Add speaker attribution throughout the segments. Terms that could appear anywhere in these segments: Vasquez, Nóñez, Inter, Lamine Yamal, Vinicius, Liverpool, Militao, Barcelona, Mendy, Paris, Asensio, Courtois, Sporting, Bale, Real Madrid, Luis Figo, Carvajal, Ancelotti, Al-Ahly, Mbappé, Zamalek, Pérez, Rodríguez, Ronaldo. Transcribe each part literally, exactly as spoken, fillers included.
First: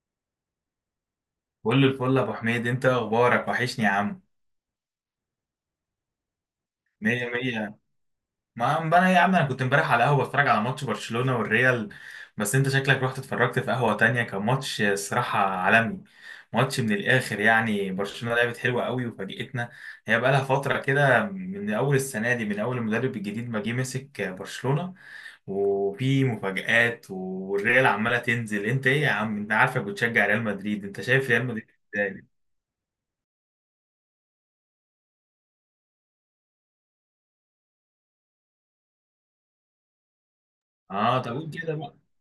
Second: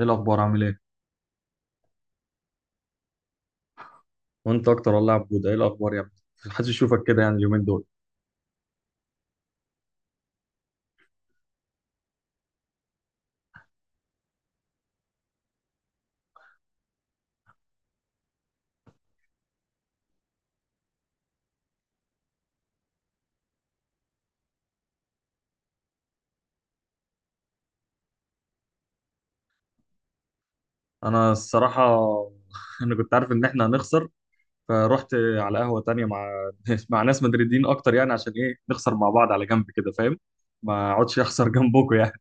Speaker 1: ايه الاخبار عامل ايه؟
Speaker 2: كل الفل يا ابو حميد، انت اخبارك وحشني يا عم.
Speaker 1: وانت اكتر والله يا عبود، ايه الاخبار يا ابني؟ محدش يشوفك كده
Speaker 2: مية
Speaker 1: يعني اليومين
Speaker 2: مية.
Speaker 1: دول.
Speaker 2: ما عم انا يا عم، انا كنت امبارح على قهوه بتفرج على ماتش برشلونه والريال. بس انت شكلك رحت اتفرجت في قهوه تانية. كان ماتش الصراحه عالمي، ماتش من الاخر. يعني برشلونه لعبت حلوه قوي وفاجئتنا، هي بقى لها فتره كده من اول السنه دي، من اول المدرب الجديد ما جه مسك برشلونه وفي مفاجآت. والريال عماله تنزل. انت ايه يا عم، انت عارفك بتشجع ريال مدريد، انت شايف
Speaker 1: انا
Speaker 2: ريال مدريد
Speaker 1: الصراحه
Speaker 2: ازاي؟
Speaker 1: انا كنت عارف ان احنا هنخسر. فرحت على قهوه تانية مع مع ناس مدريدين اكتر، يعني عشان ايه نخسر مع بعض؟ على جنب كده، فاهم؟ ما اقعدش
Speaker 2: اه طب
Speaker 1: اخسر
Speaker 2: قول كده بقى.
Speaker 1: جنبكم يعني.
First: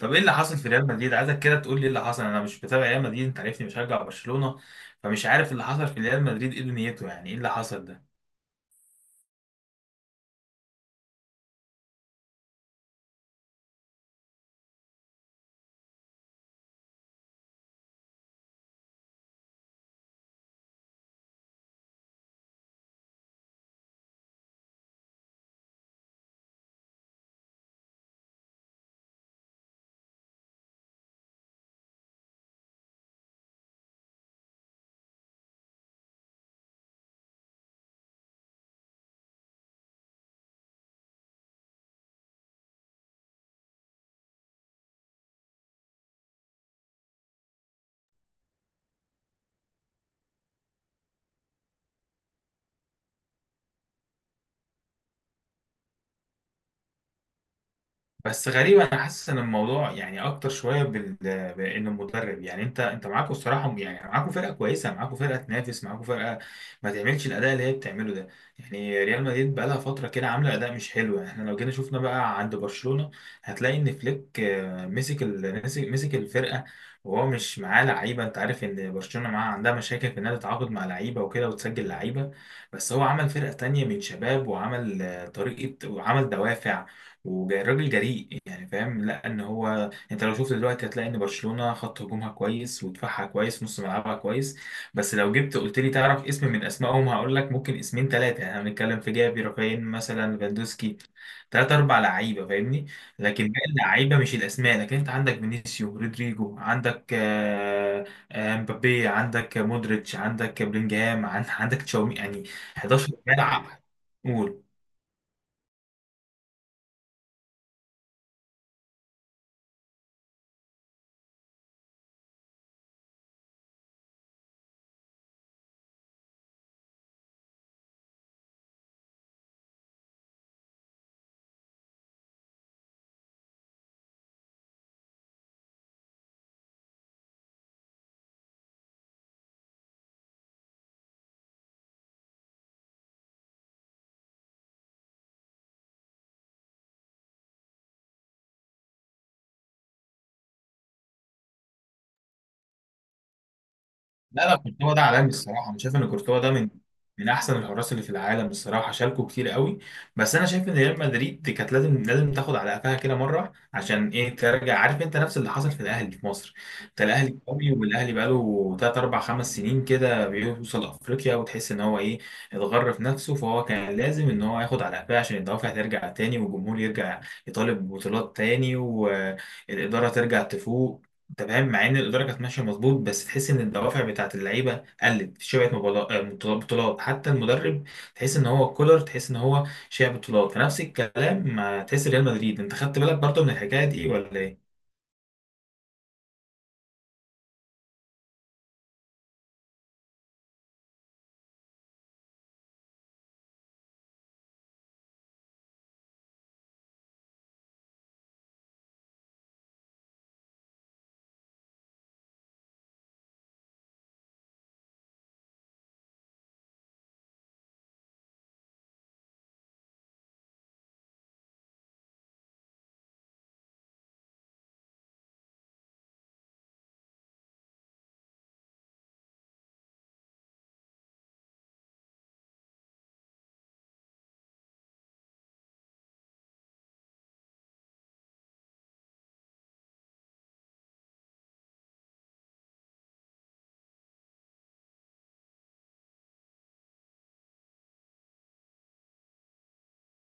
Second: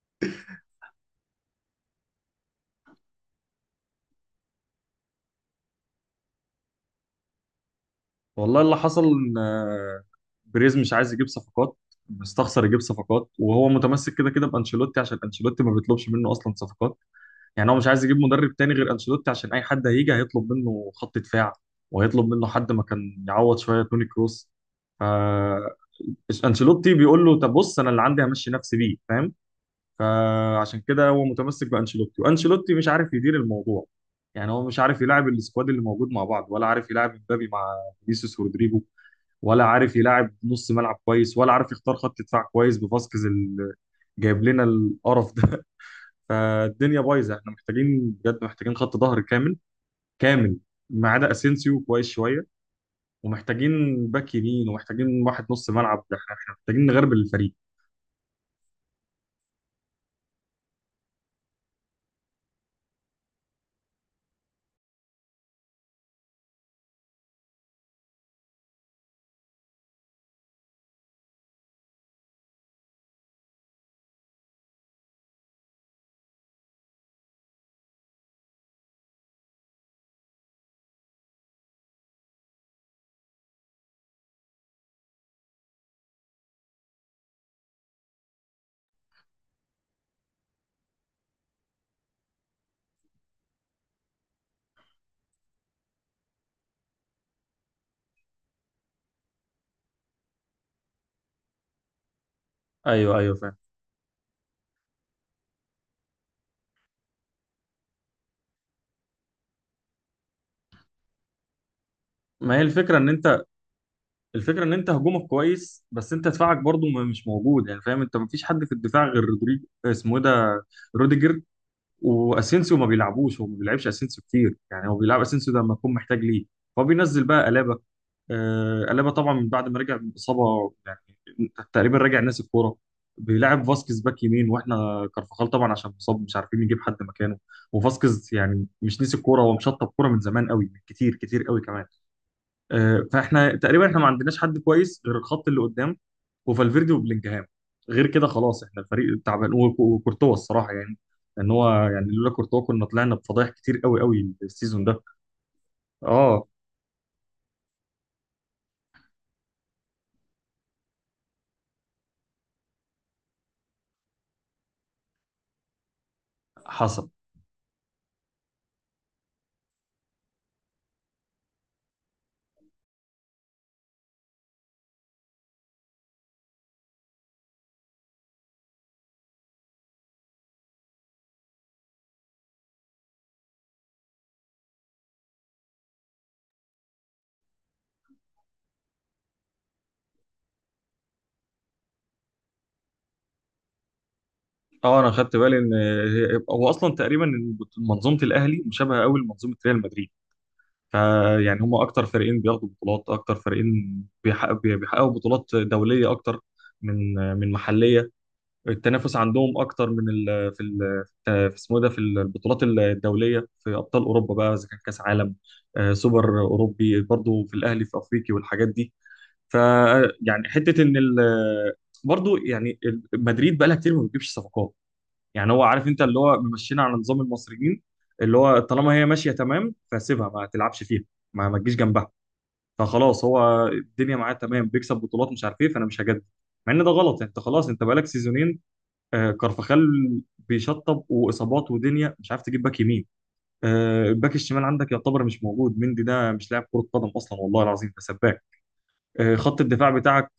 Speaker 2: طب ايه اللي حصل في ريال مدريد؟ عايزك كده تقول لي ايه اللي حصل. انا مش بتابع ريال مدريد، انت عارفني بشجع برشلونة، فمش عارف اللي حصل في ريال مدريد ايه دنيته. يعني ايه اللي حصل ده؟
Speaker 1: والله اللي حصل ان آه، بريز مش عايز يجيب صفقات. مستخسر يجيب صفقات، وهو متمسك كده كده بانشيلوتي عشان انشيلوتي ما بيطلبش منه اصلا صفقات. يعني هو مش عايز يجيب مدرب تاني غير انشيلوتي، عشان اي حد هيجي هيطلب منه خط دفاع، وهيطلب منه حد ما كان يعوض شويه توني كروس. ف انشيلوتي بيقول له طب بص انا اللي عندي همشي نفسي بيه، فاهم؟ فعشان كده هو متمسك بانشيلوتي، وانشيلوتي مش عارف يدير الموضوع. يعني هو مش عارف يلاعب السكواد اللي موجود مع بعض، ولا عارف يلاعب مبابي مع فينيسيوس رودريجو، ولا عارف يلاعب نص ملعب كويس، ولا عارف يختار خط دفاع كويس بفاسكيز اللي جايب لنا القرف ده. فالدنيا بايظه، احنا محتاجين بجد، محتاجين خط ظهر كامل كامل، ما عدا اسينسيو كويس شويه، ومحتاجين باك يمين، ومحتاجين واحد نص ملعب. ده احنا احنا محتاجين نغربل الفريق.
Speaker 2: بس غريب، انا حاسس ان الموضوع يعني اكتر شويه بال... بان المدرب. يعني انت انت معاكوا الصراحه، يعني معاكوا فرقه كويسه، معاكوا فرقه تنافس، معاكوا فرقه ما تعملش الاداء اللي هي بتعمله ده. يعني ريال مدريد بقى لها فتره كده عامله اداء مش حلو. يعني احنا لو جينا شفنا بقى عند برشلونه، هتلاقي ان فليك آه، مسك ال... مسك مسك الفرقه، وهو مش معاه لعيبه. انت عارف ان برشلونه معاها عندها مشاكل في انها تتعاقد مع لعيبه وكده وتسجل لعيبه، بس هو عمل فرقه تانية من شباب، وعمل آه، طريقه، وعمل دوافع. وراجل جريء، يعني فاهم؟ لا، ان هو انت لو شفت دلوقتي، هتلاقي ان برشلونه خط هجومها كويس ودفاعها كويس نص ملعبها كويس. بس لو جبت قلت لي تعرف اسم من اسمائهم، هقول لك ممكن اسمين ثلاثه. يعني احنا بنتكلم في جافي، رافين مثلا، فاندوسكي، ثلاث اربع لعيبه، فاهمني؟
Speaker 1: ايوه ايوه
Speaker 2: لكن
Speaker 1: فاهم.
Speaker 2: باقي اللعيبه مش الاسماء. لكن انت عندك فينيسيو، رودريجو، عندك آه، آه، مبابي، عندك مودريتش، عندك بلينجهام، عن- عندك تشاومي، يعني
Speaker 1: ما هي الفكره ان
Speaker 2: حداشر
Speaker 1: انت،
Speaker 2: ملعب. قول.
Speaker 1: الفكره ان انت هجومك كويس، بس انت دفاعك برضو ما- مش موجود يعني، فاهم؟ انت ما فيش حد في الدفاع غير رودريجو اسمه ايه ده، روديجر. واسينسيو ما بيلعبوش، هو ما بيلعبش اسينسيو كتير يعني هو بيلعب اسينسيو ده لما يكون محتاج ليه. هو بينزل بقى قلابه، آه، قلبها طبعا من بعد ما رجع من اصابه يعني، تقريبا راجع ناسي الكوره. بيلعب فاسكيز باك يمين، واحنا كارفاخال طبعا عشان مصاب مش عارفين نجيب حد مكانه. وفاسكيز يعني مش نسي الكوره، هو مشطب كوره من زمان قوي، من كتير كتير قوي كمان. آه، فاحنا تقريبا احنا ما عندناش حد كويس غير الخط اللي قدام، وفالفيردي وبلينجهام. غير كده خلاص احنا الفريق تعبان، وك- وكورتوا الصراحه يعني، ان هو يعني لولا كورتوا كنا طلعنا بفضايح كتير قوي قوي
Speaker 2: لا لا،
Speaker 1: السيزون
Speaker 2: كورتوا
Speaker 1: ده.
Speaker 2: ده عالمي الصراحه. انا شايف ان كورتوا
Speaker 1: اه
Speaker 2: ده من من احسن الحراس اللي في العالم الصراحه، شاركوا كتير قوي. بس انا شايف ان ريال مدريد كانت لازم لازم تاخد على قفاها كده مره، عشان ايه ترجع. عارف، انت نفس اللي حصل في الاهلي في مصر، انت
Speaker 1: حصل.
Speaker 2: الاهلي قوي، والاهلي بقاله ثلاث اربع خمس سنين كده بيوصل افريقيا، وتحس ان هو ايه، اتغر في نفسه، فهو كان لازم ان هو ياخد على قفاه، عشان الدوافع ترجع تاني، والجمهور يرجع يطالب ببطولات تاني، والاداره ترجع تفوق. انت فاهم؟ مع ان الاداره كانت ماشيه مظبوط، بس تحس ان الدوافع بتاعت اللعيبه قلت، في شبعت مبالا- آه، بطولات، حتى المدرب تحس ان هو كولر، تحس ان هو شبع بطولات، فنفس الكلام. مع تحس ريال مدريد، انت خدت بالك برضه من الحكايه دي ولا ايه؟
Speaker 1: اه انا خدت بالي ان هي- هو اصلا تقريبا إن منظومه الاهلي مشابهه قوي لمنظومه ريال مدريد. فيعني هم اكتر فريقين بياخدوا بطولات، اكتر فريقين بيحقق- بي- بيحققوا بطولات دوليه اكتر من من محليه. التنافس عندهم اكتر من ال في ال في اسمه إيه ده، في البطولات الدوليه، في ابطال اوروبا بقى، اذا كان كاس عالم، آه، سوبر اوروبي، برضو في الاهلي في افريقي والحاجات دي. ف يعني حته ان ال برضو يعني ال- مدريد بقى لها كتير ما بتجيبش صفقات. يعني هو عارف انت اللي هو ممشينا على نظام المصريين، اللي هو طالما هي ماشيه تمام فسيبها ما تلعبش فيها، ما ما تجيش جنبها. فخلاص هو الدنيا معاه تمام، بيكسب بطولات مش عارف ايه، فانا مش هجدد، مع ان ده غلط يعني. انت خلاص انت بقالك سيزونين، آه كارفخال بيشطب واصابات، ودنيا مش عارف تجيب باك يمين، آه الباك الشمال عندك يعتبر مش موجود، مندي ده مش لاعب كره قدم اصلا والله العظيم، ده سباك. آه خط الدفاع بتاعك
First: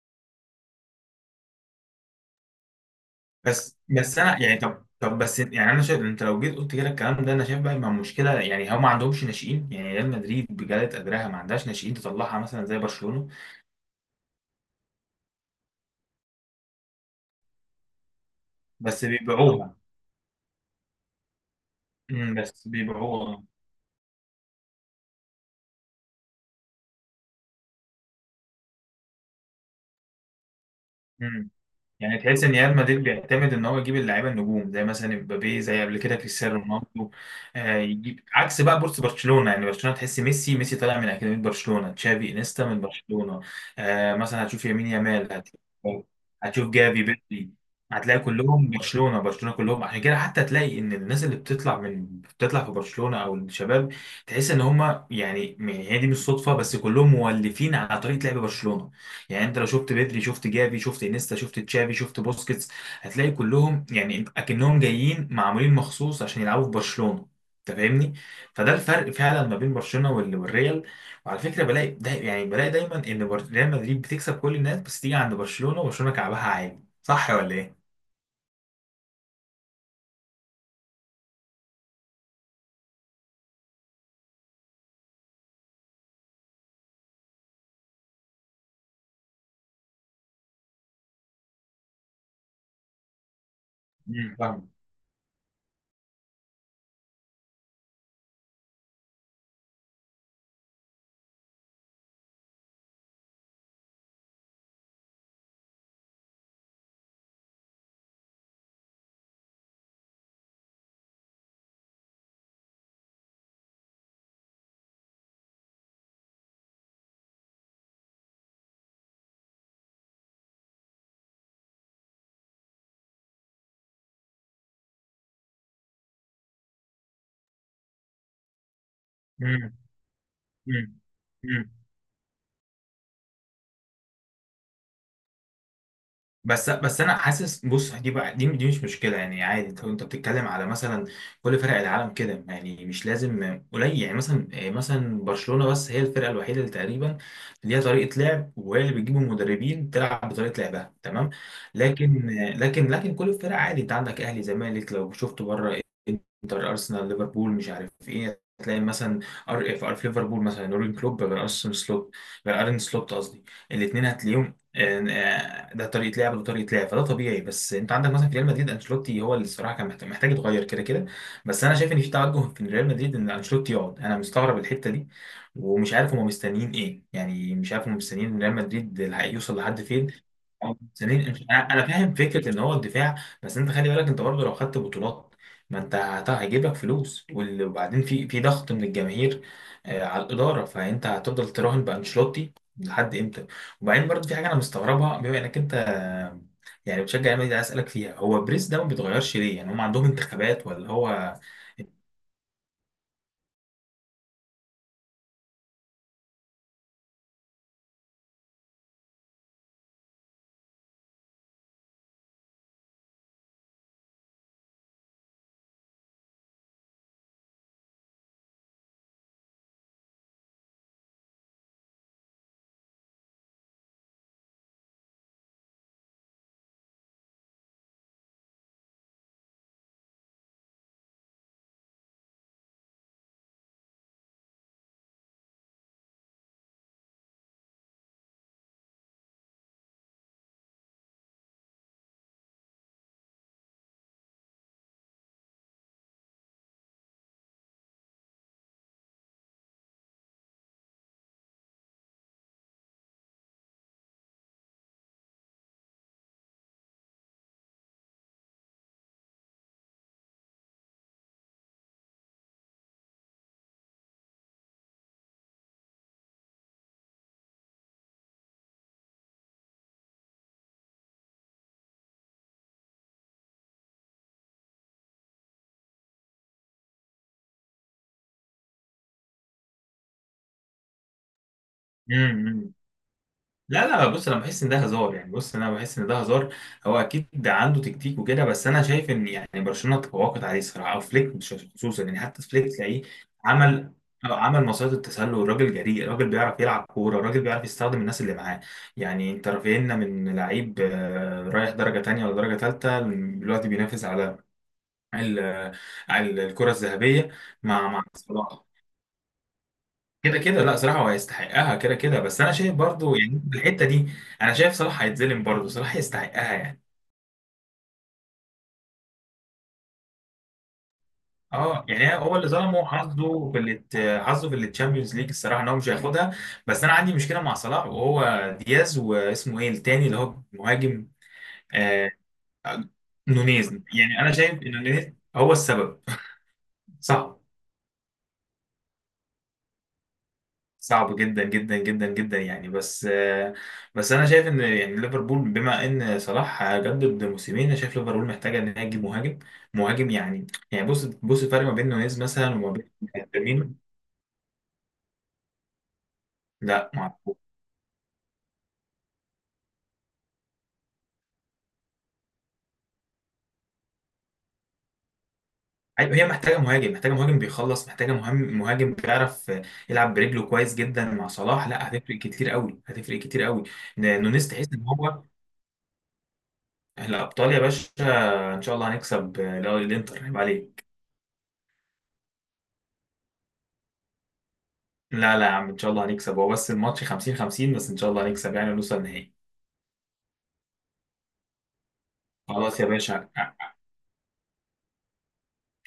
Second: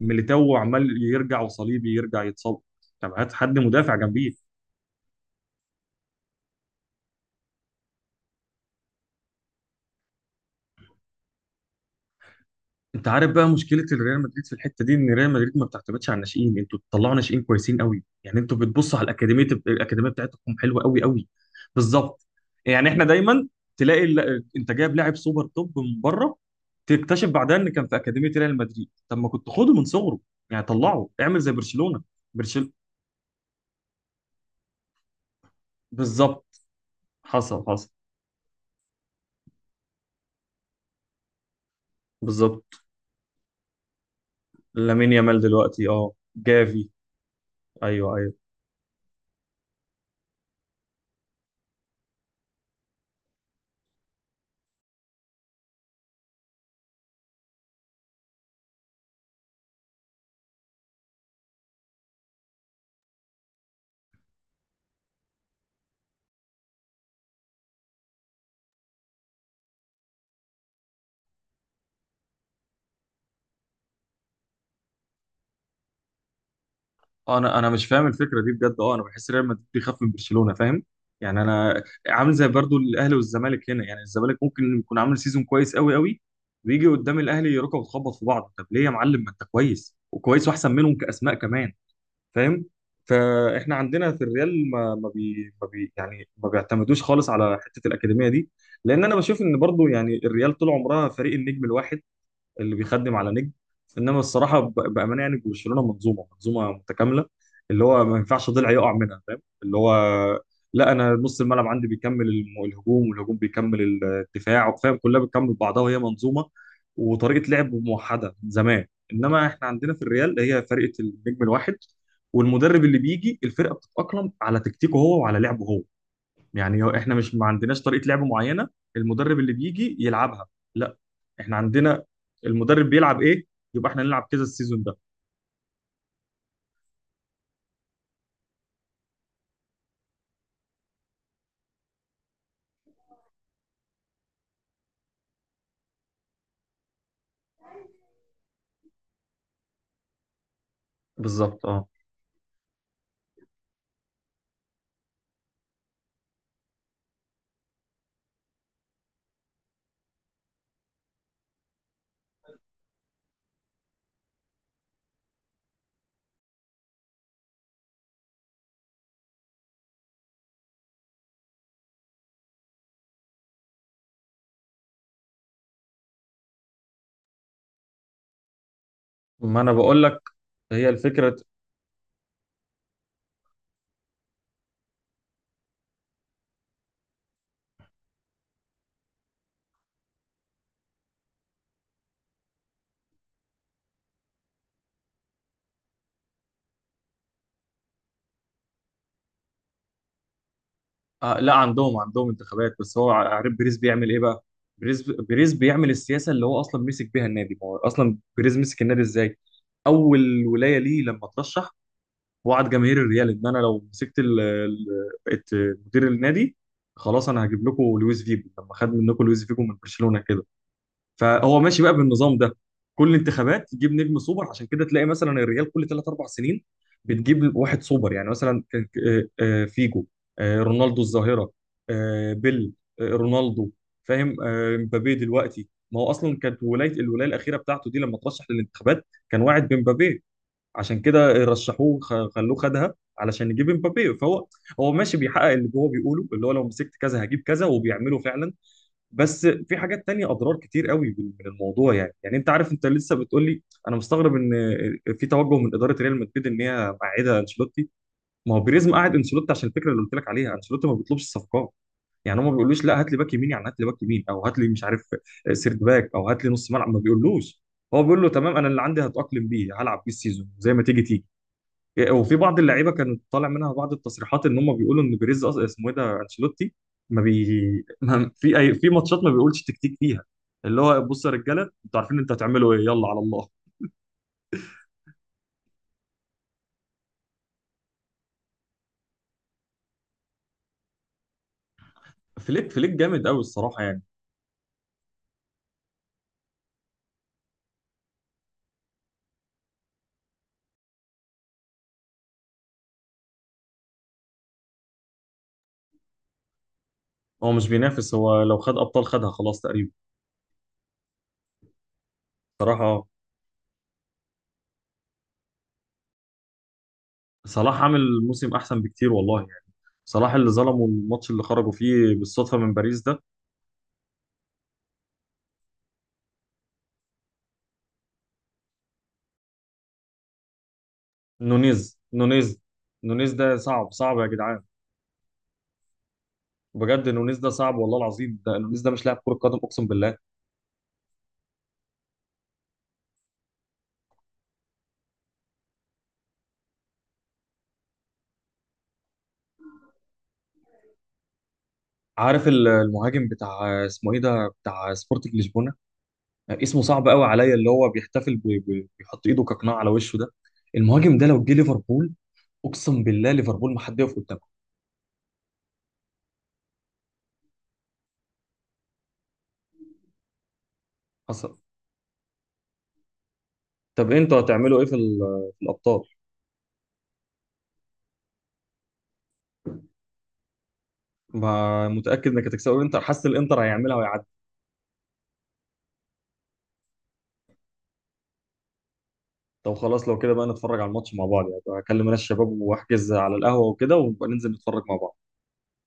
Speaker 1: ميليتاو عمال يرجع، وصليبي يرجع يتصاب. طب هات حد
Speaker 2: بس
Speaker 1: مدافع
Speaker 2: بس
Speaker 1: جنبيه.
Speaker 2: انا يعني طب طب بس يعني انا شايف، انت لو جيت قلت كده الكلام ده، انا شايف بقى مع مشكله، يعني هم ما عندهمش ناشئين. يعني ريال مدريد بجلاله قدرها ما عندهاش ناشئين تطلعها مثلا زي
Speaker 1: انت
Speaker 2: برشلونه.
Speaker 1: عارف بقى مشكله الريال مدريد في الحته دي، ان ريال مدريد ما بتعتمدش على الناشئين. انتوا بتطلعوا ناشئين كويسين قوي، يعني انتوا بتبصوا على
Speaker 2: بس
Speaker 1: الاكاديميه،
Speaker 2: بيبيعوها.
Speaker 1: الاكاديميه بتاعتكم حلوه قوي قوي. بالظبط.
Speaker 2: امم، بس
Speaker 1: يعني احنا
Speaker 2: بيبيعوها.
Speaker 1: دايما تلاقي ال- انت جايب لاعب سوبر توب من بره، تكتشف بعدها ان كان في اكاديميه ريال مدريد، طب ما كنت خده من صغره، يعني طلعه اعمل زي برشلونه.
Speaker 2: يعني تحس ان
Speaker 1: برشل
Speaker 2: ريال مدريد بيعتمد ان هو يجيب اللعيبه النجوم، زي مثلا امبابي، زي قبل كده
Speaker 1: بالظبط.
Speaker 2: كريستيانو رونالدو.
Speaker 1: حصل
Speaker 2: آه،
Speaker 1: حصل.
Speaker 2: يجيب عكس بقى بورس برشلونه. يعني برشلونه تحس ميسي ميسي طالع من اكاديميه برشلونه، تشافي انيستا من
Speaker 1: بالظبط.
Speaker 2: برشلونه. آه، مثلا هتشوف يمين
Speaker 1: لامين
Speaker 2: يامال،
Speaker 1: يامال
Speaker 2: هت-
Speaker 1: دلوقتي، اه
Speaker 2: هتشوف
Speaker 1: جافي.
Speaker 2: جافي بيدري.
Speaker 1: ايوه
Speaker 2: هتلاقي
Speaker 1: ايوه.
Speaker 2: كلهم برشلونه برشلونه كلهم، عشان كده حتى تلاقي ان الناس اللي بتطلع من بتطلع في برشلونه او الشباب، تحس ان هم يعني هي دي مش صدفه، بس كلهم مولفين على طريقه لعب برشلونه. يعني انت لو شفت بدري، شفت جافي، شفت انيستا، شفت تشافي، شفت بوسكيتس، هتلاقي كلهم يعني اكنهم جايين معمولين مخصوص عشان يلعبوا في برشلونة. انت فاهمني؟ فده الفرق فعلا ما بين برشلونة وال- والريال. وعلى فكرة، بلاقي ده يعني بلاقي دايما ان بر- ريال مدريد بتكسب كل الناس، بس تيجي عند برشلونة وبرشلونة كعبها عالي، صح
Speaker 1: آه،
Speaker 2: ولا
Speaker 1: انا انا
Speaker 2: ايه؟
Speaker 1: مش فاهم الفكره دي بجد، اه انا بحس ريال مدريد بيخاف من برشلونه، فاهم؟ يعني انا عامل زي برضو الاهلي والزمالك هنا، يعني الزمالك ممكن يكون عامل سيزون كويس قوي قوي، ويجي قدام الاهلي يركب وتخبط في بعض. طب ليه يا معلم؟ ما انت كويس وكويس واحسن منهم كاسماء كمان، فاهم؟ فاحنا عندنا في
Speaker 2: امم فاهم.
Speaker 1: الريال ما ما بي ما بي يعني ما بيعتمدوش خالص على حته الاكاديميه دي، لان انا بشوف ان برضو يعني الريال طول عمرها فريق النجم الواحد اللي بيخدم على نجم. انما الصراحه ب- بامانه يعني برشلونه منظومه منظومه متكامله، اللي هو ما ينفعش ضلع يقع منها، فاهم؟ اللي هو لا، انا نص الملعب عندي بيكمل الم- الهجوم، والهجوم بيكمل الدفاع، فاهم؟ كلها بتكمل بعضها وهي منظومه وطريقه لعب موحده من زمان. انما احنا عندنا في الريال هي فرقه النجم الواحد، والمدرب اللي بيجي الفرقه بتتاقلم على تكتيكه هو وعلى لعبه هو. يعني هو احنا مش ما عندناش طريقه لعب معينه، المدرب اللي
Speaker 2: امم
Speaker 1: بيجي يلعبها. لا احنا
Speaker 2: امم
Speaker 1: عندنا المدرب بيلعب ايه، يبقى احنا نلعب كذا السيزون ده.
Speaker 2: بس بس انا حاسس، بص دي بقى، دي, دي مش مشكله، يعني عادي. انت انت بتتكلم على مثلا كل فرق العالم كده، يعني مش لازم قليل، يعني مثلا آه، مثلا برشلونه بس هي الفرقه الوحيده اللي تقريبا ليها طريقه لعب، وهي اللي بتجيب المدربين تلعب بطريقه لعبها، تمام.
Speaker 1: بالظبط اه.
Speaker 2: لكن لكن لكن كل الفرق عادي، انت عندك اهلي، زمالك، لو شفت بره، انتر، ارسنال، ليفربول، مش عارف ايه، تلاقي مثلا ار في ار في ليفربول مثلا يورجن كلوب غير ارسن سلوت، غير ارن سلوت قصدي، الاثنين هتلاقيهم آه، ده طريقه لعب وده طريقه لعب، فده طبيعي. بس انت عندك مثلا في ريال مدريد، انشيلوتي هو اللي الصراحه كان محت- محتاج يتغير كده كده. بس انا شايف ان في توجه في ريال مدريد ان انشيلوتي يقعد، انا مستغرب الحته دي. ومش عارف هم مستنيين ايه، يعني مش عارف هم مستنيين ان ريال، مستنيين ريال مدريد الحق يوصل
Speaker 1: ما انا
Speaker 2: لحد
Speaker 1: بقول
Speaker 2: فين،
Speaker 1: لك،
Speaker 2: أو
Speaker 1: هي الفكره.
Speaker 2: مستنيين أنش- انا. أنا فاهم فكره ان هو الدفاع. بس انت خلي بالك، انت برضه لو خدت بطولات، ما انت هت- هيجيب لك فلوس، وال- وبعدين في في ضغط من الجماهير آه، على الاداره، فانت هتفضل تراهن بانشيلوتي لحد امتى؟ وبعدين برضه في حاجه انا مستغربها، بما انك انت يعني بتشجع النادي، عايز اسالك فيها، هو بريس ده ما بيتغيرش ليه؟ يعني هم عندهم انتخابات ولا هو...
Speaker 1: آه لا، عندهم عندهم انتخابات، بس هو عارف بيريز بيعمل ايه بقى. بيريز بيريز بيعمل السياسه اللي هو اصلا مسك بيها النادي. ما هو اصلا بيريز مسك النادي ازاي؟ اول ولايه ليه لما ترشح وعد جماهير الريال ان انا لو مسكت ال- ال- بقيت مدير النادي، خلاص انا هجيب لكم لويس فيجو، لما خد منكم لويس فيجو من برشلونه كده. فهو ماشي بقى بالنظام ده، كل انتخابات يجيب نجم سوبر، عشان كده تلاقي مثلا الريال كل ثلاث اربع سنين بتجيب واحد سوبر. يعني مثلا كان آه، آه، فيجو، آه، رونالدو الظاهره، آه، بيل، آه، رونالدو، فاهم؟ آه، مبابي دلوقتي، ما هو اصلا كانت ولايه، الولايه الاخيره بتاعته دي لما ترشح للانتخابات كان واعد بمبابي، عشان كده رشحوه خ- خلوه خدها علشان يجيب امبابي. فهو هو ماشي بيحقق اللي هو بيقوله، اللي هو لو مسكت كذا هجيب كذا، وبيعمله فعلا. بس في حاجات تانية اضرار كتير قوي من من الموضوع يعني. يعني انت عارف انت لسه بتقول لي انا مستغرب ان في توجه من اداره ريال مدريد ان هي معيده انشيلوتي. ما هو بيريز قاعد انشيلوتي عشان الفكره اللي قلت لك عليها، انشيلوتي ما بيطلبش الصفقات. يعني هم ما بيقولوش لا هات لي باك يمين، يعني هات لي باك يمين او هات لي مش عارف سيرد باك او هات لي نص ملعب، ما بيقولوش. هو بيقول له تمام، انا اللي عندي هتاقلم بيه هلعب بيه السيزون زي ما تيجي تيجي. وفي بعض اللعيبه كانت طالع منها بعض التصريحات ان هم بيقولوا ان بيريز أص- اسمه ايه ده انشيلوتي، ما بي ما في اي في ماتشات ما بيقولش تكتيك فيها، اللي هو بصوا يا رجاله انتوا عارفين انتوا
Speaker 2: امم
Speaker 1: هتعملوا ايه، يلا على الله.
Speaker 2: لا لا، بص انا بحس ان ده هزار، يعني بص انا بحس ان ده هزار. هو اكيد ده عنده تكتيك وكده، بس انا شايف ان يعني برشلونه تفوقت عليه الصراحه، او فليك مش خصوصا، يعني حتى
Speaker 1: فليك
Speaker 2: فليك
Speaker 1: فليك
Speaker 2: تلاقيه
Speaker 1: جامد قوي الصراحه
Speaker 2: عمل،
Speaker 1: يعني.
Speaker 2: أو عمل مصيدة التسلل. الراجل جريء، الراجل بيعرف يلعب كوره، الراجل بيعرف يستخدم الناس اللي معاه. يعني انت رافعنا من لعيب، آه، رايح درجه تانية ولا درجه تالتة. دلوقتي بينافس على ال- ال- الكرة الذهبية،
Speaker 1: هو مش
Speaker 2: مع مع
Speaker 1: بينافس، هو لو
Speaker 2: صلاح.
Speaker 1: خد ابطال خدها خلاص تقريبا.
Speaker 2: كده كده لا، صراحة هو هيستحقها كده كده، بس أنا شايف
Speaker 1: صراحه
Speaker 2: برضو يعني الحتة دي، أنا شايف صلاح هيتظلم، برضو صلاح يستحقها يعني.
Speaker 1: صلاح عامل موسم احسن بكتير والله يعني. صلاح اللي ظلمه الماتش اللي خرجوا
Speaker 2: اه،
Speaker 1: فيه
Speaker 2: يعني هو اللي
Speaker 1: بالصدفه من
Speaker 2: ظلمه
Speaker 1: باريس ده.
Speaker 2: حظه في الات- حظه في التشامبيونز ليج، الصراحه ان هو مش هياخدها. بس انا عندي مشكله مع صلاح وهو دياز، واسمه ايه التاني اللي هو مهاجم؟
Speaker 1: نونيز
Speaker 2: آه.
Speaker 1: نونيز
Speaker 2: آه،
Speaker 1: نونيز ده
Speaker 2: نونيز،
Speaker 1: صعب صعب
Speaker 2: يعني
Speaker 1: يا
Speaker 2: انا شايف
Speaker 1: جدعان،
Speaker 2: ان نونيز هو السبب.
Speaker 1: بجد
Speaker 2: صح.
Speaker 1: نونيز ده صعب والله العظيم، ده نونيز ده مش لاعب كره قدم اقسم بالله.
Speaker 2: صعب جدا جدا جدا جدا، يعني بس بس انا شايف ان يعني ليفربول بما ان صلاح جدد موسمين، انا شايف ليفربول محتاجه ان هي تجيب مهاجم. مهاجم، يعني يعني بص بص الفرق ما بين نونيز
Speaker 1: عارف
Speaker 2: مثلا
Speaker 1: ال-
Speaker 2: وما بين
Speaker 1: المهاجم
Speaker 2: فيرمينو.
Speaker 1: بتاع اسمه ايه ده بتاع سبورتنج لشبونه، اسمه
Speaker 2: لا،
Speaker 1: صعب قوي
Speaker 2: معقول.
Speaker 1: عليا، اللي هو بيحتفل ب- ب- بيحط ايده كقناع على وشه ده، المهاجم ده لو جه ليفربول اقسم بالله ليفربول ما حد يقف قدامه.
Speaker 2: أيوة، هي محتاجه مهاجم، محتاجه مهاجم بيخلص، محتاجه مهم مهاجم بيعرف يلعب برجله كويس جدا، مع
Speaker 1: حصل.
Speaker 2: صلاح لا هتفرق كتير قوي، هتفرق كتير قوي.
Speaker 1: طب انتوا
Speaker 2: نونيز تحس
Speaker 1: هتعملوا
Speaker 2: ان
Speaker 1: ايه في ال-
Speaker 2: هو...
Speaker 1: في الابطال؟
Speaker 2: الابطال يا باشا. ان شاء الله هنكسب الانتر، عيب عليك.
Speaker 1: ما متاكد انك هتكسبوا الانتر، حاسس الانتر هيعملها ويعدي.
Speaker 2: لا لا يا عم، ان شاء الله هنكسب. هو بس الماتش خمسين خمسين، بس ان شاء الله هنكسب يعني ونوصل النهائي.
Speaker 1: طب خلاص لو كده بقى نتفرج على الماتش مع بعض يعني، هكلم انا الشباب
Speaker 2: خلاص يا
Speaker 1: واحجز
Speaker 2: باشا.
Speaker 1: على القهوه وكده، ونبقى ننزل نتفرج مع بعض.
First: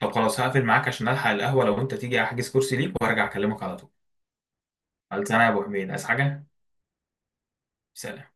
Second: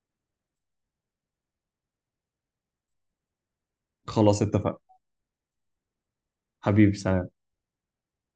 Speaker 2: طب خلاص هقفل معاك عشان الحق القهوة، لو انت تيجي احجز كرسي ليك وارجع اكلمك على طول.
Speaker 1: خلاص اتفقنا.
Speaker 2: خلصانه يا ابو حميد. عايز حاجة؟
Speaker 1: حبيبي سلام.
Speaker 2: سلام.